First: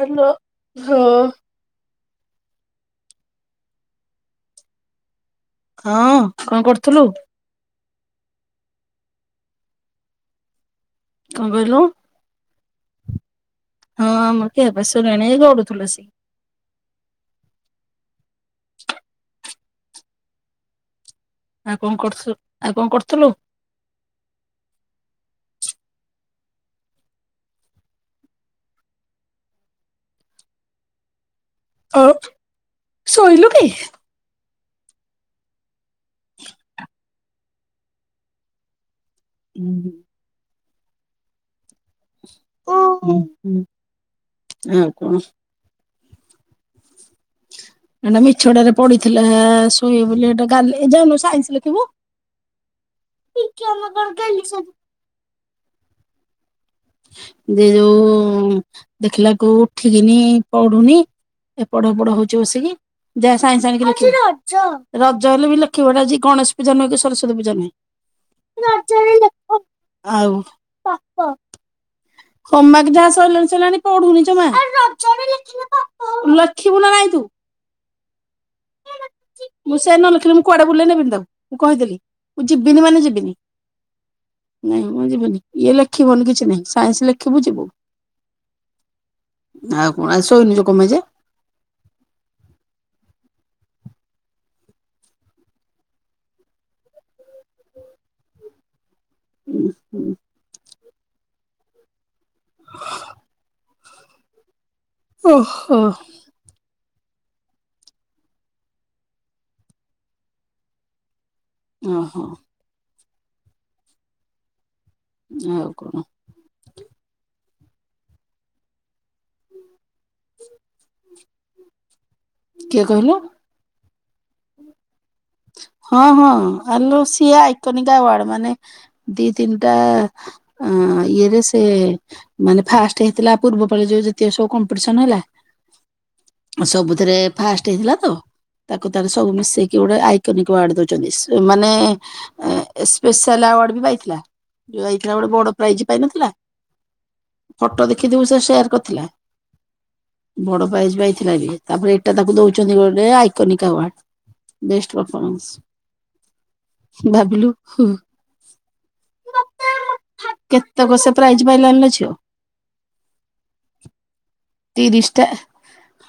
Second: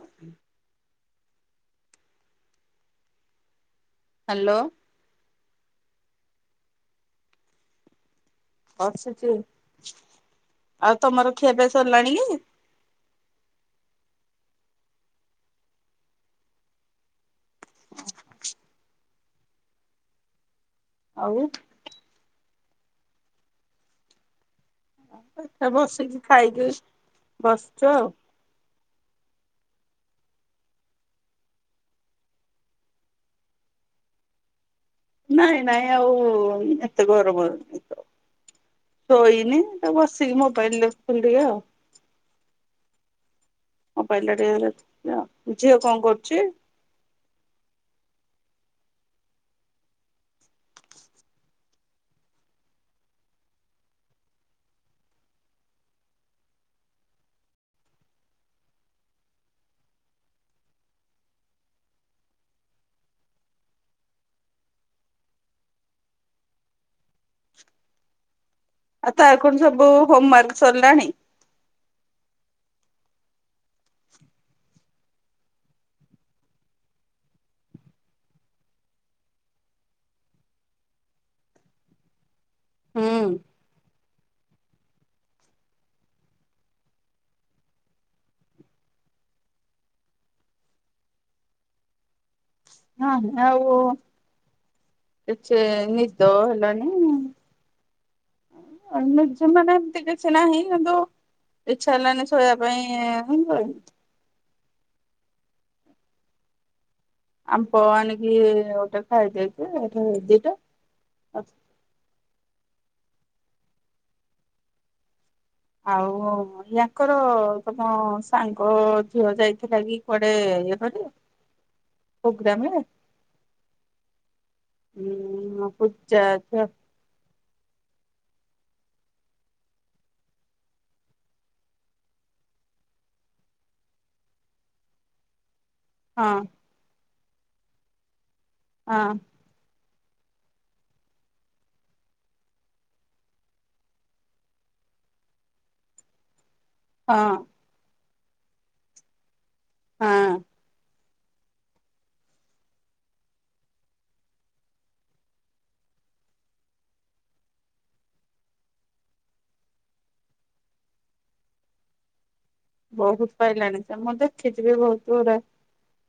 Hello ହଁ। Hello. ହଁ କଂ କର୍ଥୁଲୁ। ବସିଚୁ। ଆଉ ତମର କଣ ଖିଆ କହିଲୁ ପିଆ ହଁ ସରିଲାଣି କି। ହଁ ଆମର ଖିଆପିଆ ସରିଲାଣି ଗଡୁଥିଲୁ ଆସିକି। ଆଉ। ଆଉ କଣ କର୍ଥୁ ଆଉ କଣ କର୍ଥୁଲୁ। [unintelligible] ଖାଇକି ବସିଛୁ ଆଉ। ଆଁ ଶୋଇଲୁ କି। ନାଇଁ ନାଇଁ ଆଉ ଏତେ ଗରମ ତ ଶୋଇନି ତ ସେଇ ମୋବାଇଲ ଦେଖୁଥିଲି ଟିକେ ଆଉ। ଓହୋ। ମୋବାଇଲ ଟିକେ ଦେଲେ [unintelligible] ଝିଅ କଣ କରୁଚି। ଏଇଟା ମିଛଟାରେ ପଡିଥିଲା ଶୋଇବ ବୋଲି ଏଟା ଗାଲେଇ ଯାଉନୁ ସାଇନ୍ସ ଲେଖିବୁ। [inaudible] ଯେ ଯୋଉ ଦେଖିଲା କୁ ଉଠିକିନି ପଡୁନି। ଏପଡ ହେପଡ଼ ହଉଚି ବସିକି। ଯା ସାଇନସ୍ସ ଆଣିକି ଲେଖବୁ। ରଜ ହେଲେ ବି ଲେଖିବୁ ଆଜି ଗଣେଶ୍ ପୂଜା ନୁହେଁ କି ସରସ୍ଵତୀଜା ନୁହେଁ। ଆଉ ରଜରେ ତାର ଲେଖ। କଣ ସବୁ ଆଉ ହୋମ୍ୱାର୍କ ସରିଲାଣି? ହୋମୱାର୍କ ଯାହା ସଇଲାଣି ସଇଲାଣି ପଢୁନି ଜମା। ଲେଖିବୁ ନା ନାଇଁ ତୁ। ମୁଁ ସେ ନଲେଖିଲେ ମୁଁ କୁଆଡେ ବୁଲେଇ ନେବିନି ତାକୁ ମୁଁ କହିଦେଲି, ମୁଁ ଯିବିନି ମାନେ ହୁଁ ଯିବିନି। ନାଇଁ ମୁଁ ଯିବିନି ଇଏ ଲେଖିବୁନି କିଛି ନାଇଁ ସାଇନ୍ସ ଲେଖିବୁ ଯିବୁ। ଆଉ କଣ ଆ ଶୋଇନଜେ କମ୍ପାଇ ଯେ। ହଁ ଆଉ। ଏଚେ ନିଦ ହେଲାନି। [unintelligible] ଏମିତି କିଛି ନାଇଁ କିନ୍ତୁ ଇଚ୍ଛା ହେଲାନି ସୋ ଇବା ପାଇଁ [unintelligible] ଓହୋ। ଆମ୍ ପ ଆଣିକି ଗୋଟେ ଖାଇଦେଇଚି ହେଟୁ ଦିଟା ଓହୋ। ଆଉ। କଣ ଆଉ ୟାଙ୍କର ତମ ସାଙ୍ଗ ଝିଅ ଯାଇଥିଲା କି। କୁଆଡ଼େ ୟେକରି କିଏ ପୋଗ୍ରାମ୍ରେ। କହିଲ? ହୁଁ। ହଁ ହଁ ଆଲୋ ସିଏ ଆଇକନିକା ୱାଡ୍ ମାନେ ଦି ତିନ୍ଟା ଆଁ ଇଏରେ ସେ ମାନେ ଫାଷ୍ଟ ହେଇଥିଲା ପୂର୍ବ ପାଳିର ଯେତିକ ସବୁ କମ୍ପିଟିସନ ହେଲା। ହଁ। ସବୁଥିରେ ଫାଷ୍ଟ ହେଇଥିଲା ତ ତାକୁ ହଁ ତାରେ ସବୁ ମିଶେଇକି ଗୋଟେ ଆଇ କେନିକି ୱାଡ୍ ଦୋଉଚନ୍ତି ସେ ମାନେ ଏ ଏସପେସାଲ ଆୱାଡ୍ ବି ପାଇଥିଲା। ଯୋଉ ଆଇଥିଲା ଗୋଟେ ବଡ ପ୍ରାଇଜ ପାଇନଥିଲା? ହଁ। ଫଟୋ ଦେଖିଥିବୁ ସେ ସେୟାର କରିଥିଲା ହଁ ବଡ ପ୍ରାଇଜ ପାଇଥିଲା ବି। ତାପରେ ଏଟା ତାକୁ ଦୋଉଚନ୍ତି ଗୋଟେ ଆଇକନିକ୍ ଆୱାର୍ଡ୍ ବେଷ୍ଟ୍ ପଫୋମାନସ୍ ଭାବିଲୁ କେତେକ ସେ ପ୍ରାଇଜ୍ ପାଇଲାଣିି ଲୋ ଝିଅ। ବୋହୁତ ପାଇଲାଣି ସେ ମତେ ତିରିିଶଟା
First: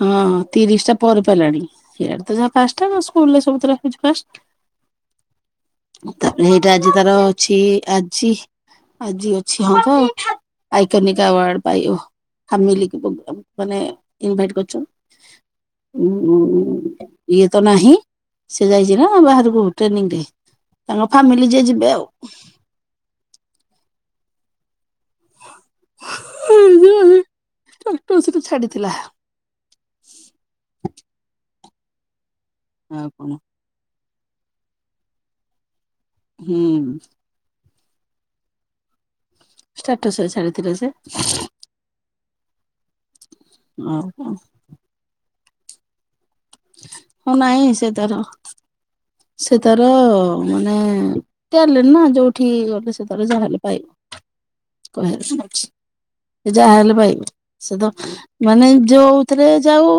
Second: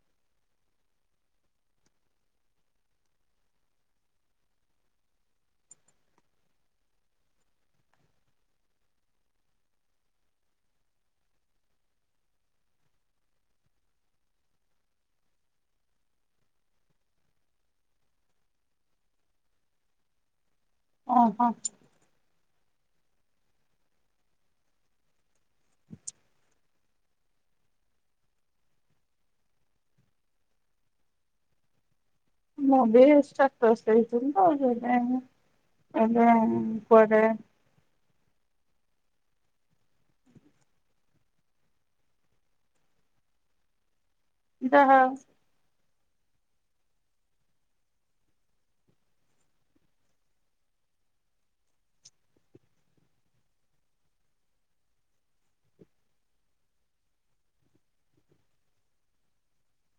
ହଁ ତିରିଶଟା ପରେ ପାଇଲାଣି ସିଆଡେ ତ ଯାହା ପାଞ୍ଚଟା ନହ ସ୍କୁରରେ ସବୁଥିରେ ହୋଉଚି ଫାଷ୍ଟ। ତାପରେ ଏଇଟା ଆଜି ତାର ଅଛି ଆଜି ଆଜି ଅଛି ହଁ ତ ଆଇକନିକ୍ ଆୱାର୍ଡ୍ ପାଇବ ଫ୍ୟାମିଲିକି ପୋ ମାନେ ଇନଭାଇଟ କରଚୁଁ। ଉଁ ଇଏ ତ ନାହିଁ ସେ ଯାଇଚି ନା ବାହାରକୁ ଟ୍ରେନିଂରେ ତାଙ୍କ ଓହୋ ଫାମିଲି ଯିଏ ଯିବେ ଆଉ। ଉଁ ହୁଁ ହୁଁ [unintelligible] ସହିତ ଛାଡିଥିଲା। [unintelligible] ମୁଁ ବି ଆଉ ଏ କଣ ଷ୍ଟାଟସ୍ ଦେଇଥିଲି ତ ସେଇଥିପାଇଁ ମୁଁ ଏବେ ହୁଁ ପରେ ଷ୍ଟାଟସରେ ଛାଡିଥିଲା ସେ। ଓହୋ। ଯାହା ହଁ ନାଇଁ ସେ ତାର ସେ ତାର ମାନେ ପଚାରଲେ ନା ଯୋଉଠି ଗଲେ ସେ ତାର ଯାହାହେଲେ ପାଇବ କହିବାର କଣ ଅଛି। ସେ ଯାହା ହେଲେ ପାଇବ ସେ ତ ମାନେ ଯୋଉଥିରେ ଯାଉ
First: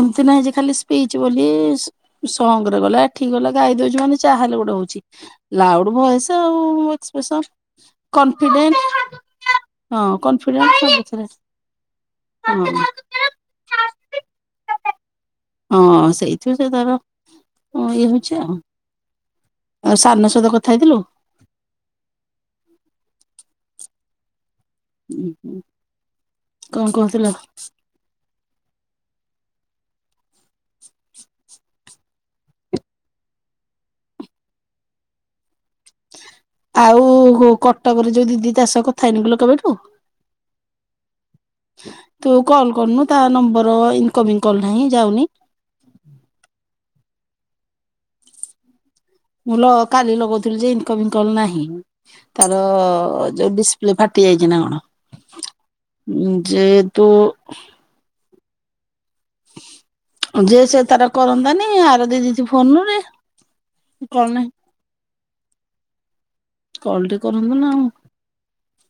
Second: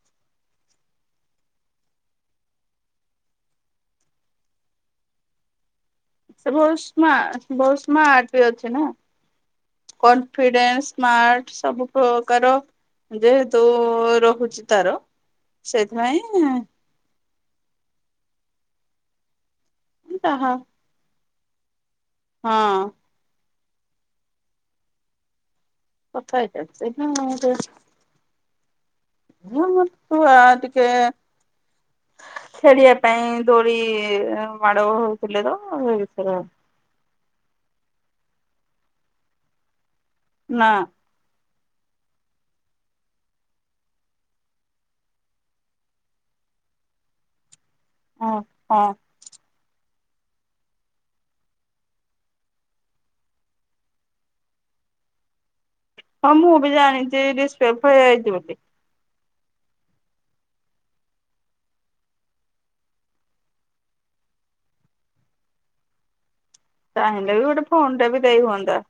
ଏମିତି ନାହିଁ ଯେ ଖାଲି ସ୍ପିଚ ବୋଲି ସଙ୍ଗରେ ଗଲା ଏଠି ଗଲା ଗାଇ ଦୋଉଚି ମାନେ ଯାହା ହେଲେ ଗୋଟେ ହୋଉଚି ଲାଉଡ ଭଏସ୍ ସେ ଆଉ ବହୁତ ସ୍ମା ଏକ୍ସପେସର୍ ବହୁତ ସ୍ମାର୍ଟ ବି ଅଛି ନା କନଫିଡେଣ୍ଟ୍ ହଁ କନଫିଡେଣ୍ଟ୍ କନଫିଡେନ୍ସ ସବୁଥିରେ। ସ୍ମାର୍ଟ ସବୁ ପ୍ରକାର ହଁ। ଯେହେତୁ ରହୁଚି ତାର ସେଇଥିପାଇଁ ସେଇଥିରୁ ସେ ତାର ହଁ ଇଏ ହୋଉଚି ଆଉ ଆଉ ସାନ ତାହା ସହିତ କଥା ହେଇଥିଲୁ? ହଁ। ଉଁ ହୁଁ। କଥା ହେଇକି ଆସିଲି ମୁଁ ଯେ [unintelligible] ତୁ ଆ ଟିକେ ଖେଳିବା ପାଇଁ ଦୋଳି ମାଡଗୋଳ ହୋଉଥୁଲେ ତ ଏ ବିଷୟରେ ଆଉ ଗୋ କଟକରେ ଯୋଉ ଦିଦି ତା ସହ କଥା ହେଇନୁ କିଲୋ କେବେଠୁ? ନା। ତୁ କଲ୍ କରୁନୁ ତା ନମ୍ବର ଇନକମିଂ କଲ୍ ନାହିଁ ଯାଉନି। ଓ ହଁ। ମୁଁ ଲୋ କାଲି ଲଗୋଉଥିଲି ଯେ ଇକନିମିଙ୍ଗ କଲ ନାହିଁ। ତାର ଯୋଉ ଡିସପ୍ଲେ ଫାଟି ଯାଇଚି ନା କଣ? ହଁ ମୁଁ ବି ଯେହେତୁ ଜାଣିଚି ଡିସପ୍ଲେ ଫେ ଯାଇଚି ବୋଲି। ଯେ ସେ ତାରା କରନ୍ତାନି ଆର ଦିଦି ତି ଫୋନରେ। କରୁନେହିଁ। ତାହେଲେ କଲ୍ ଟେ ବି କରନ୍ତୁ ଗୋଟେ ନା ଆଉ। ଫୋନଟେ ବି ଦେଇ ହୁଅନ୍ତା।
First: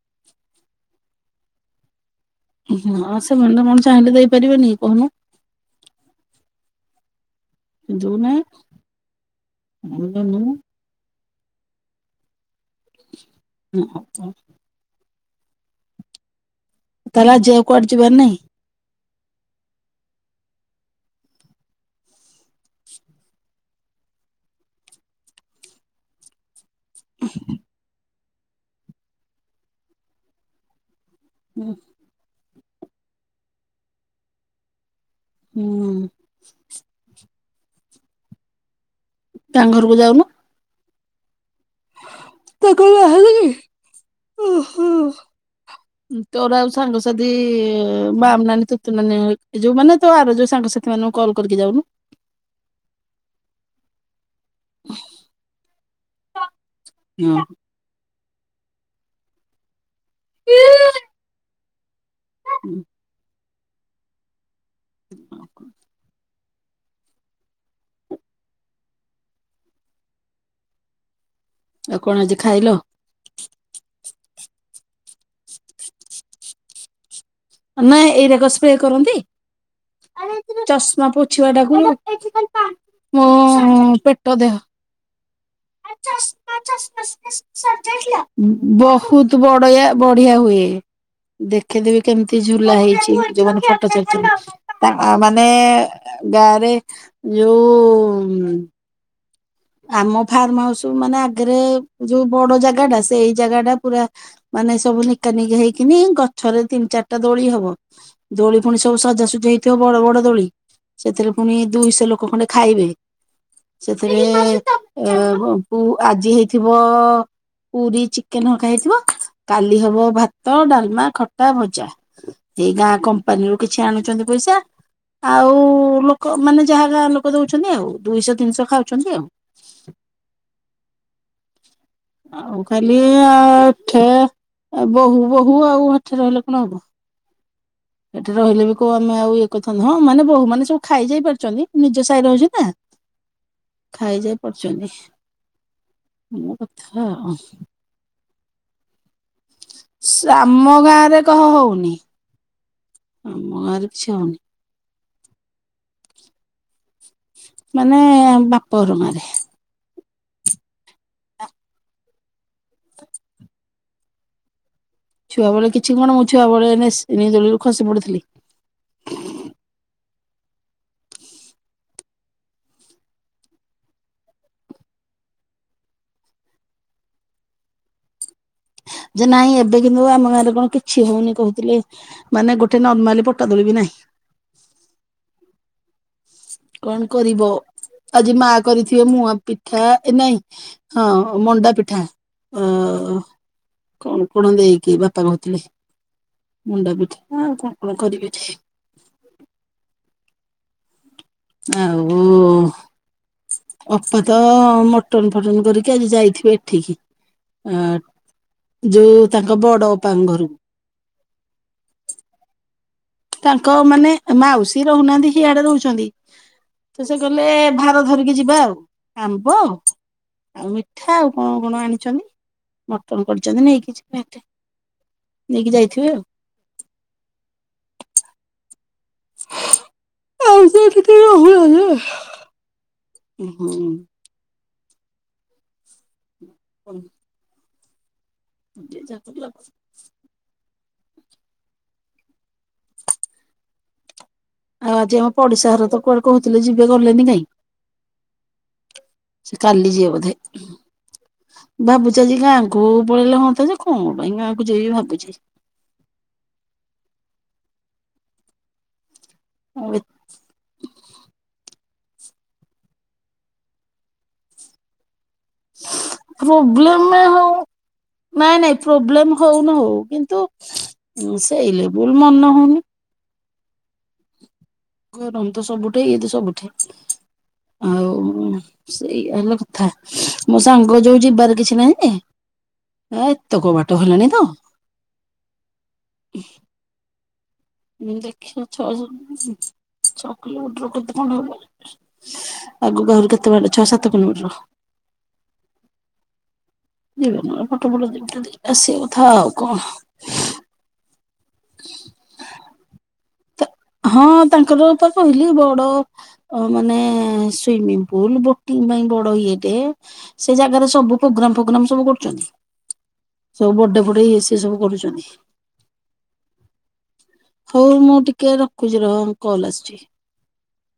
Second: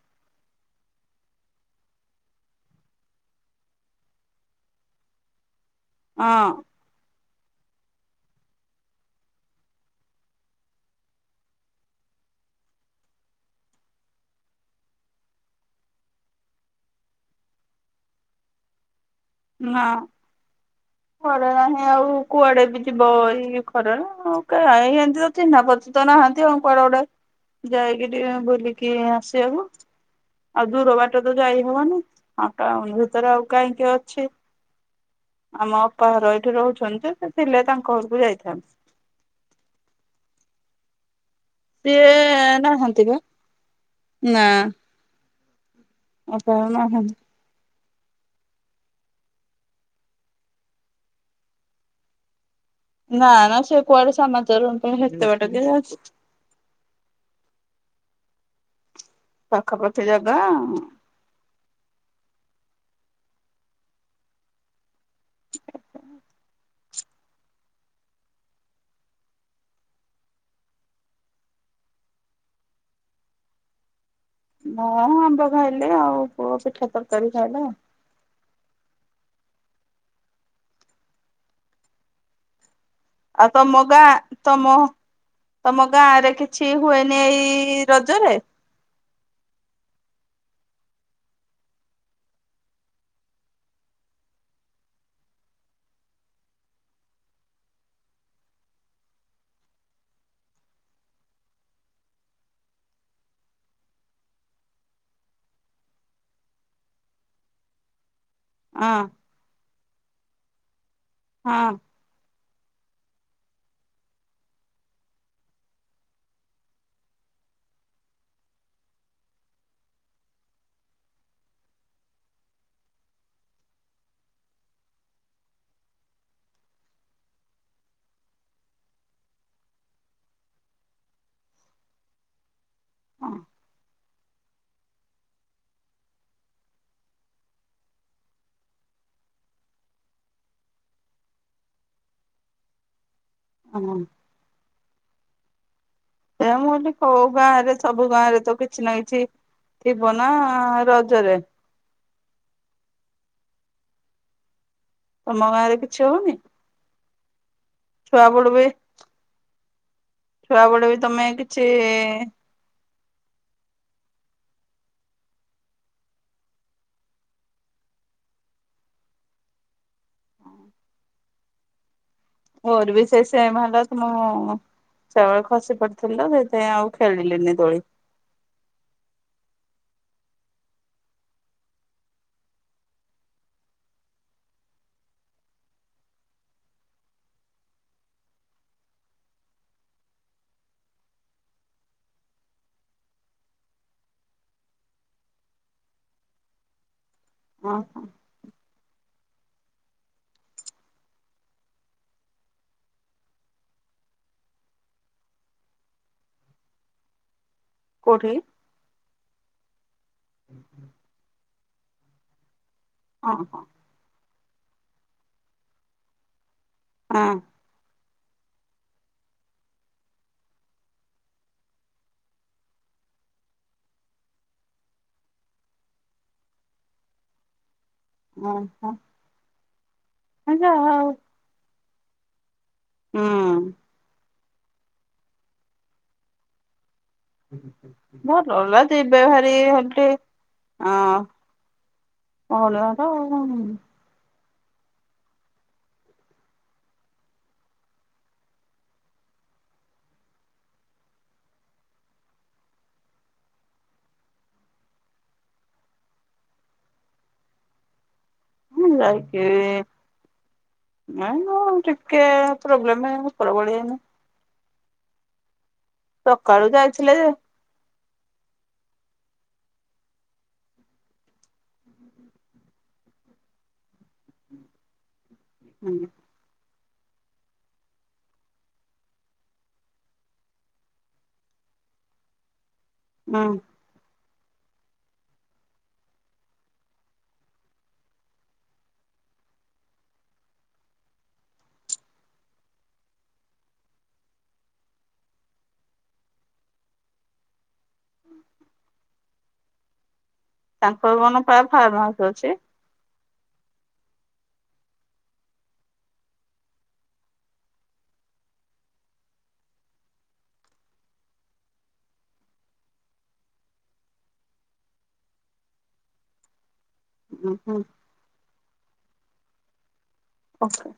ହଁ ସେମାନେ କଣ ଚାହିଁଲେ ଦେଇପାରିବେନି କହୁନ? ହଁ। ଯୋଉନା [inaudible] [unintelligible] ହ ହ ତ [unintelligible] ତାହେଲେ ଆଜି ଆଉ କୁଆଡେ ଯିବାର ନାଇଁ? ନାଁ କୁଆଡେ ନାହିଁ ଆଉ କୁଆଡେ ବି ଯିବ ଏଇ ଖରାରେ ଉଁ କାଇଁ ହେମତି ତ ଚିହ୍ନାପରିଚତ ନାହାଁନ୍ତି ଆଉ କୁଆଡେ ଗୋଟେ ଯାଇକି ବୁଲିକି ଆସିବାକୁ ଆଉ ଦୂର ବାଟ ତ ଯାଇ ହବନି। ଆଉ ଟାଉନ ଭିତରେ ଆଉ କାଇଁ କିଏ ଅଛି? ଆମ ଅପା ହୁଁ ଘର ଏଇଠି ରହୁଛନ୍ତି ସେ ଥିଲେ ତାଙ୍କ ଘରକୁ ଯାଇଥାନ୍ତି। ତାଙ୍କ ଘରକୁ ଯାଉନ? ସିଏ ତାଙ୍କର ନାହାନ୍ତି ବା। ନାଁହାନ୍ତି କି? ନା। ଓହୋ ଅପା ତୋର ଘର ଆଉ ସାଙ୍ଗ ନାହାନ୍ତି ସାଥି ଇ ବାମ ନାନୀ ତୁତୁ ନାନୀ ଯୋଉ ମାନେ ତୋ ଆର ଯୋଉ ସାଙ୍ଗସାଥି ମାନଙ୍କୁ କଲ କରିକି ଯାଉନୁ! ନା ନା ସେ କୁଆଡେ ସାନଚରଣ ପୁର ହେତେବାଟ କିଏ ଜାଉଛି। ହୁଁ [unintelligible] ପାଖାପାଖି ଜାଗା ଅଁ ହୁଁ [unintelligible] ଆା [inaudible] ଆଉ କଣ ଆଜି ଖାଇଲ? ମୁଁ ଆମ୍ବ ଖାଇଲି ଆଉ ପୁଅ ପିଠା ତର ମାନେ ଏଇରାକ ସ ଇଏ କରନ୍ତି ଚଷମା ପୋଛିବା ଟାକୁ- ଆଉ ତମ ମୋ ଗାଁ ପେଟ ଦେହ ତମ ତମ ଗାଁ ଆଡେ କିଛି ହୁଏନି ଏଇ ରଜରେ? ବହୁତ ବଡେଆ ବଢିଆ ହୁଏ। ଦେଖେଇଦେବି କେମିତି ଝୁଲା ହେଇଛି ଯୋଉମାନେ ଫଟୋ ଛାଡିଛନ୍ତି ତାଙ୍କ ମାନେ ଏ ଗାଁ ରେ ଯୋଉ ଆମ ଫାର୍ମ ହାଉସ ମାନେ ଆଗେରେ ଯଉ ବଡ ଜାଗାଟା ସେଇ ଜାଗା ଟା ପୁରା ମାନେ ସବୁ ନିକାନିକି ହେଇକିନି ଗଛରେ ତିନି ଚାରିଟା ଦୋଳି ହବ। ଦୋଳି ଫୁଣି ହଁ ସବୁ ସଜାସଜି ହେଇଥିବ ବଡ ବଡ ଦୋଳି ସେଥିରେ ପଫୁଣି ହଁ ଦୁଇଶ ଲୋକ ଖଣ୍ଡେ ଖାଇବେ ସେଥିରେ ଏ ପୁ ଆଜି ହେଇଥିବ ପୁରୀ ଚିକେନ ହକା ହେଇଥିବ କାଲି ହବ ଭାତ ଡାଲମା ଖଟା ଭଜା ଏଇ ଗାଁ କମ୍ପାନୀରୁୁ କିଛି ଆଣୁଛନ୍ତି ପଇସା ଆଉ ଲୋକ ମାନେ ଯାହା ଯାହା ଲୋକ ଦଉଛନ୍ତି ଆଉ ଦୁଇଶହ ତିନିଶହ ଖାଉଛନ୍ତି ଆଉ। ଆଉ ଖାଲି ଏଠେ ବୋହୂ ବୋହୂ ଆଉ ହେଠେ ରହିଲେ କଣ ହବ ଏଠେ ରହିଲେ ବି କୋଉ ଆମେ ଆଉ ଇଏ କରିଥାନ୍ତୁ ହଁ ମାନେ ବହୁ ମାନେ ସବୁ ଖାଇ ଯାଇ ପାରୁଛନ୍ତି ନିଜ ସାଇରେ ହଉ ଛି ନା ହଁ ଖାଇଯାଇ ପାରୁଛନ୍ତି। ଏଏରା ମୁଁ ଏନ୍ତି କୋଉ ଗାଁ ରେ ସବୁ ଗାଁ ରେ ତ କିଛି ନା କିଛି ଥିବ ନା ଆମ ଆ ଗାଁରେ ରଜରେ କହ ହଉନି ଆମ ଘାଁରେ କିଛି ହଉନି ତମ ଗାଁ ରେ କିଛି ହଉନି? ମାନେ ଛୁଆ ବି ବାପ ଘର ଗାଁରେ ଛୁଆ ବେଳୁ ବି ତମେ କିଛି ଛୁଆବେଳେ କିଛି କଣ ମୁଁ ଛୁଆବେଳେ ନେସିଣି ଦୋଳିରୁ ଖସି ପଡିଥିଲି। ମୋର ବି ସେଇ ସେମ୍ ହବ ତୁମ ମ ସେ ଖସି ପଡିଥିଲା ସେଇଥିପାଇଁ ଆଉ ଖେଳିଲିନି ଦୋଳି। ଯେ ନାଇଁ ଏବେ କିନ୍ତୁ ଆମ ଗାଁରେ କଣ କିଛି ହଉନି କହୁଥିଲେ। ମାନେ ଗୋଟେ ନର୍ମାଲି ପଟାଦୋଳି ବି ନାହିଁ। କଣ କରିବ, ଆଜି ମା କରିଥିବେ ମୁଆଁ ପିଠା, ଏ ନାଇଁ ହଁ ମୁଣ୍ଡା ପିଠା ଅ, କଣ କଣ ଦେଇକି ବାପା କହୁଥିଲେ ମଣ୍ଡା ପିଠା ଆଉ କଣ ହଁ କଣ ହଁ କରିବେ ଯେ। ଆଉ ଉ, ଅପା ତ ମଟନ୍ ଫଟନ କରିକି ଆଜି ଯାଇଥିବେ ଏଠିକି ଅଁ, କୋଉଠିକି? ଯେ ତାଙ୍କ ବଡ ଅପାଙ୍କ ଘର। ହୁଁ। ହଁ ହଁ ତାଙ୍କ ମାନେ ମାଉସୀ ରହୁନାହାନ୍ତି ସିଆଡେ ରହୁଛନ୍ତି। ତ ସେ ଗଲେ ହଁ ଭା ତ ଧରିକି ଯିବା ଆଉ ଆମ୍ବ ଆଉ ମିଠା ଆଉ କଣ କଣ ଆଣିଛନ୍ତି ମଟନ୍ କରିଚନ୍ତି ନେଇକି ଯିବେ ସେଠି। ନେଇକି ଯାଇଥିବେ ଆଉ। ଅ, ହଁ। ହଁ ଏଇ ଯାହା ସେ [inaudible] ହଉ ହୁଏ ହୁଏ। ହୁଁ [unintelligible] ଭଲ ଭଲରେ ଯିବେ ଭାରି ହେଟି ଅଁ, ବହୁତୁ ବାଟ ଆଉ କଣ ଯିମି। ଆଜି ଆମ ପଡିଶା ଘର ତ କୁଆଡେ କହୁଥିଲେ ଯିବେ ଗଲେନି କାଇଁ। ସେ କାଲି ଯିିବ ବୋଧେ। ଭାବୁଛି ଆଜି ଗାଁକୁ ପଳେଇଲେ ହଅନ୍ତା ଯେ କଣ ପାଇଁ ଗାଁକୁ ଯିବି ଭାବୁଛି। ମୁଁ ଯାଇଥିଲି ଆଉ ନା ଯେ ଟିକେ ପ୍ରୋବ୍ଲେମ୍ [unintelligible] ସକାଳୁ ପ୍ରୋବ୍ଲେମ୍ ଯାଇଥିଲେ ମେ ଯେ ହଉ ନାଇଁ, ନାଇଁ ପ୍ରୋବ୍ଲେମ୍ ହଉ ନ ହଉ କିନ୍ତୁ ଉଁ, ସେଇ ଲେବୁଲ୍ ମନ ହଉନି। ଗରମ ତ ସବୁଠେଇ ଇଏ ତ ସବୁଠେ ଆଉ ଉଁ, ସେଇ ହେଲା କଥା ମୋ ସାଙ୍ଗ ଯୋଉ ଯିବାର କିଛି ନାହିଁ ଯେ। ଏ ହୁଁ ଏତକ ବାଟ ହେଲାଣିି ତ। ମୁଁ ଦେଖେ ଲ ଛଅ ଜଣ [unintelligible] ଚକୋଲଟ ରକ ତ ଢାଳିଦେଲେ। ଆଗକୁ ଆହୁରି କେତେ ବାଟ ଛଅ ସାତ କିଲୋମିଟର। ଯିବ କଣ ଫଟୋ ଫଟୋ ଯେ ଉଠେଇ ଦେଇକି ଆସିବା କଥା ଆଉ କଣ। ତାଙ୍କର କନ ପ୍ରାୟ ଫାର୍ମ ହାଉସ୍ ଅଛି? ହଁ ତାଙ୍କର ତ କହିଲି ବଡ ଅ, ମାନେ ସୁଇମିଂ ପୁଲ୍ ବୋଟିଂ ପାଇଁ ବଡ ଇଏଟେ ସେ ଜାଗାରେ ସବୁ ପୋଗ୍ରାମ୍ ଫୋଗ୍ରାମ ସବୁ କରୁଛନ୍ତି। ସବୁ ବଡେ ଫଡେ ଇଏ ସିଏ ସବୁ କରୁଛନ୍ତି। ହୁଁ ହୁଁ ହଉ ମୁଁ ଟିକେ ରଖୁଚି ରହ କଲ୍ ଆସୁଛି। ଓକେ।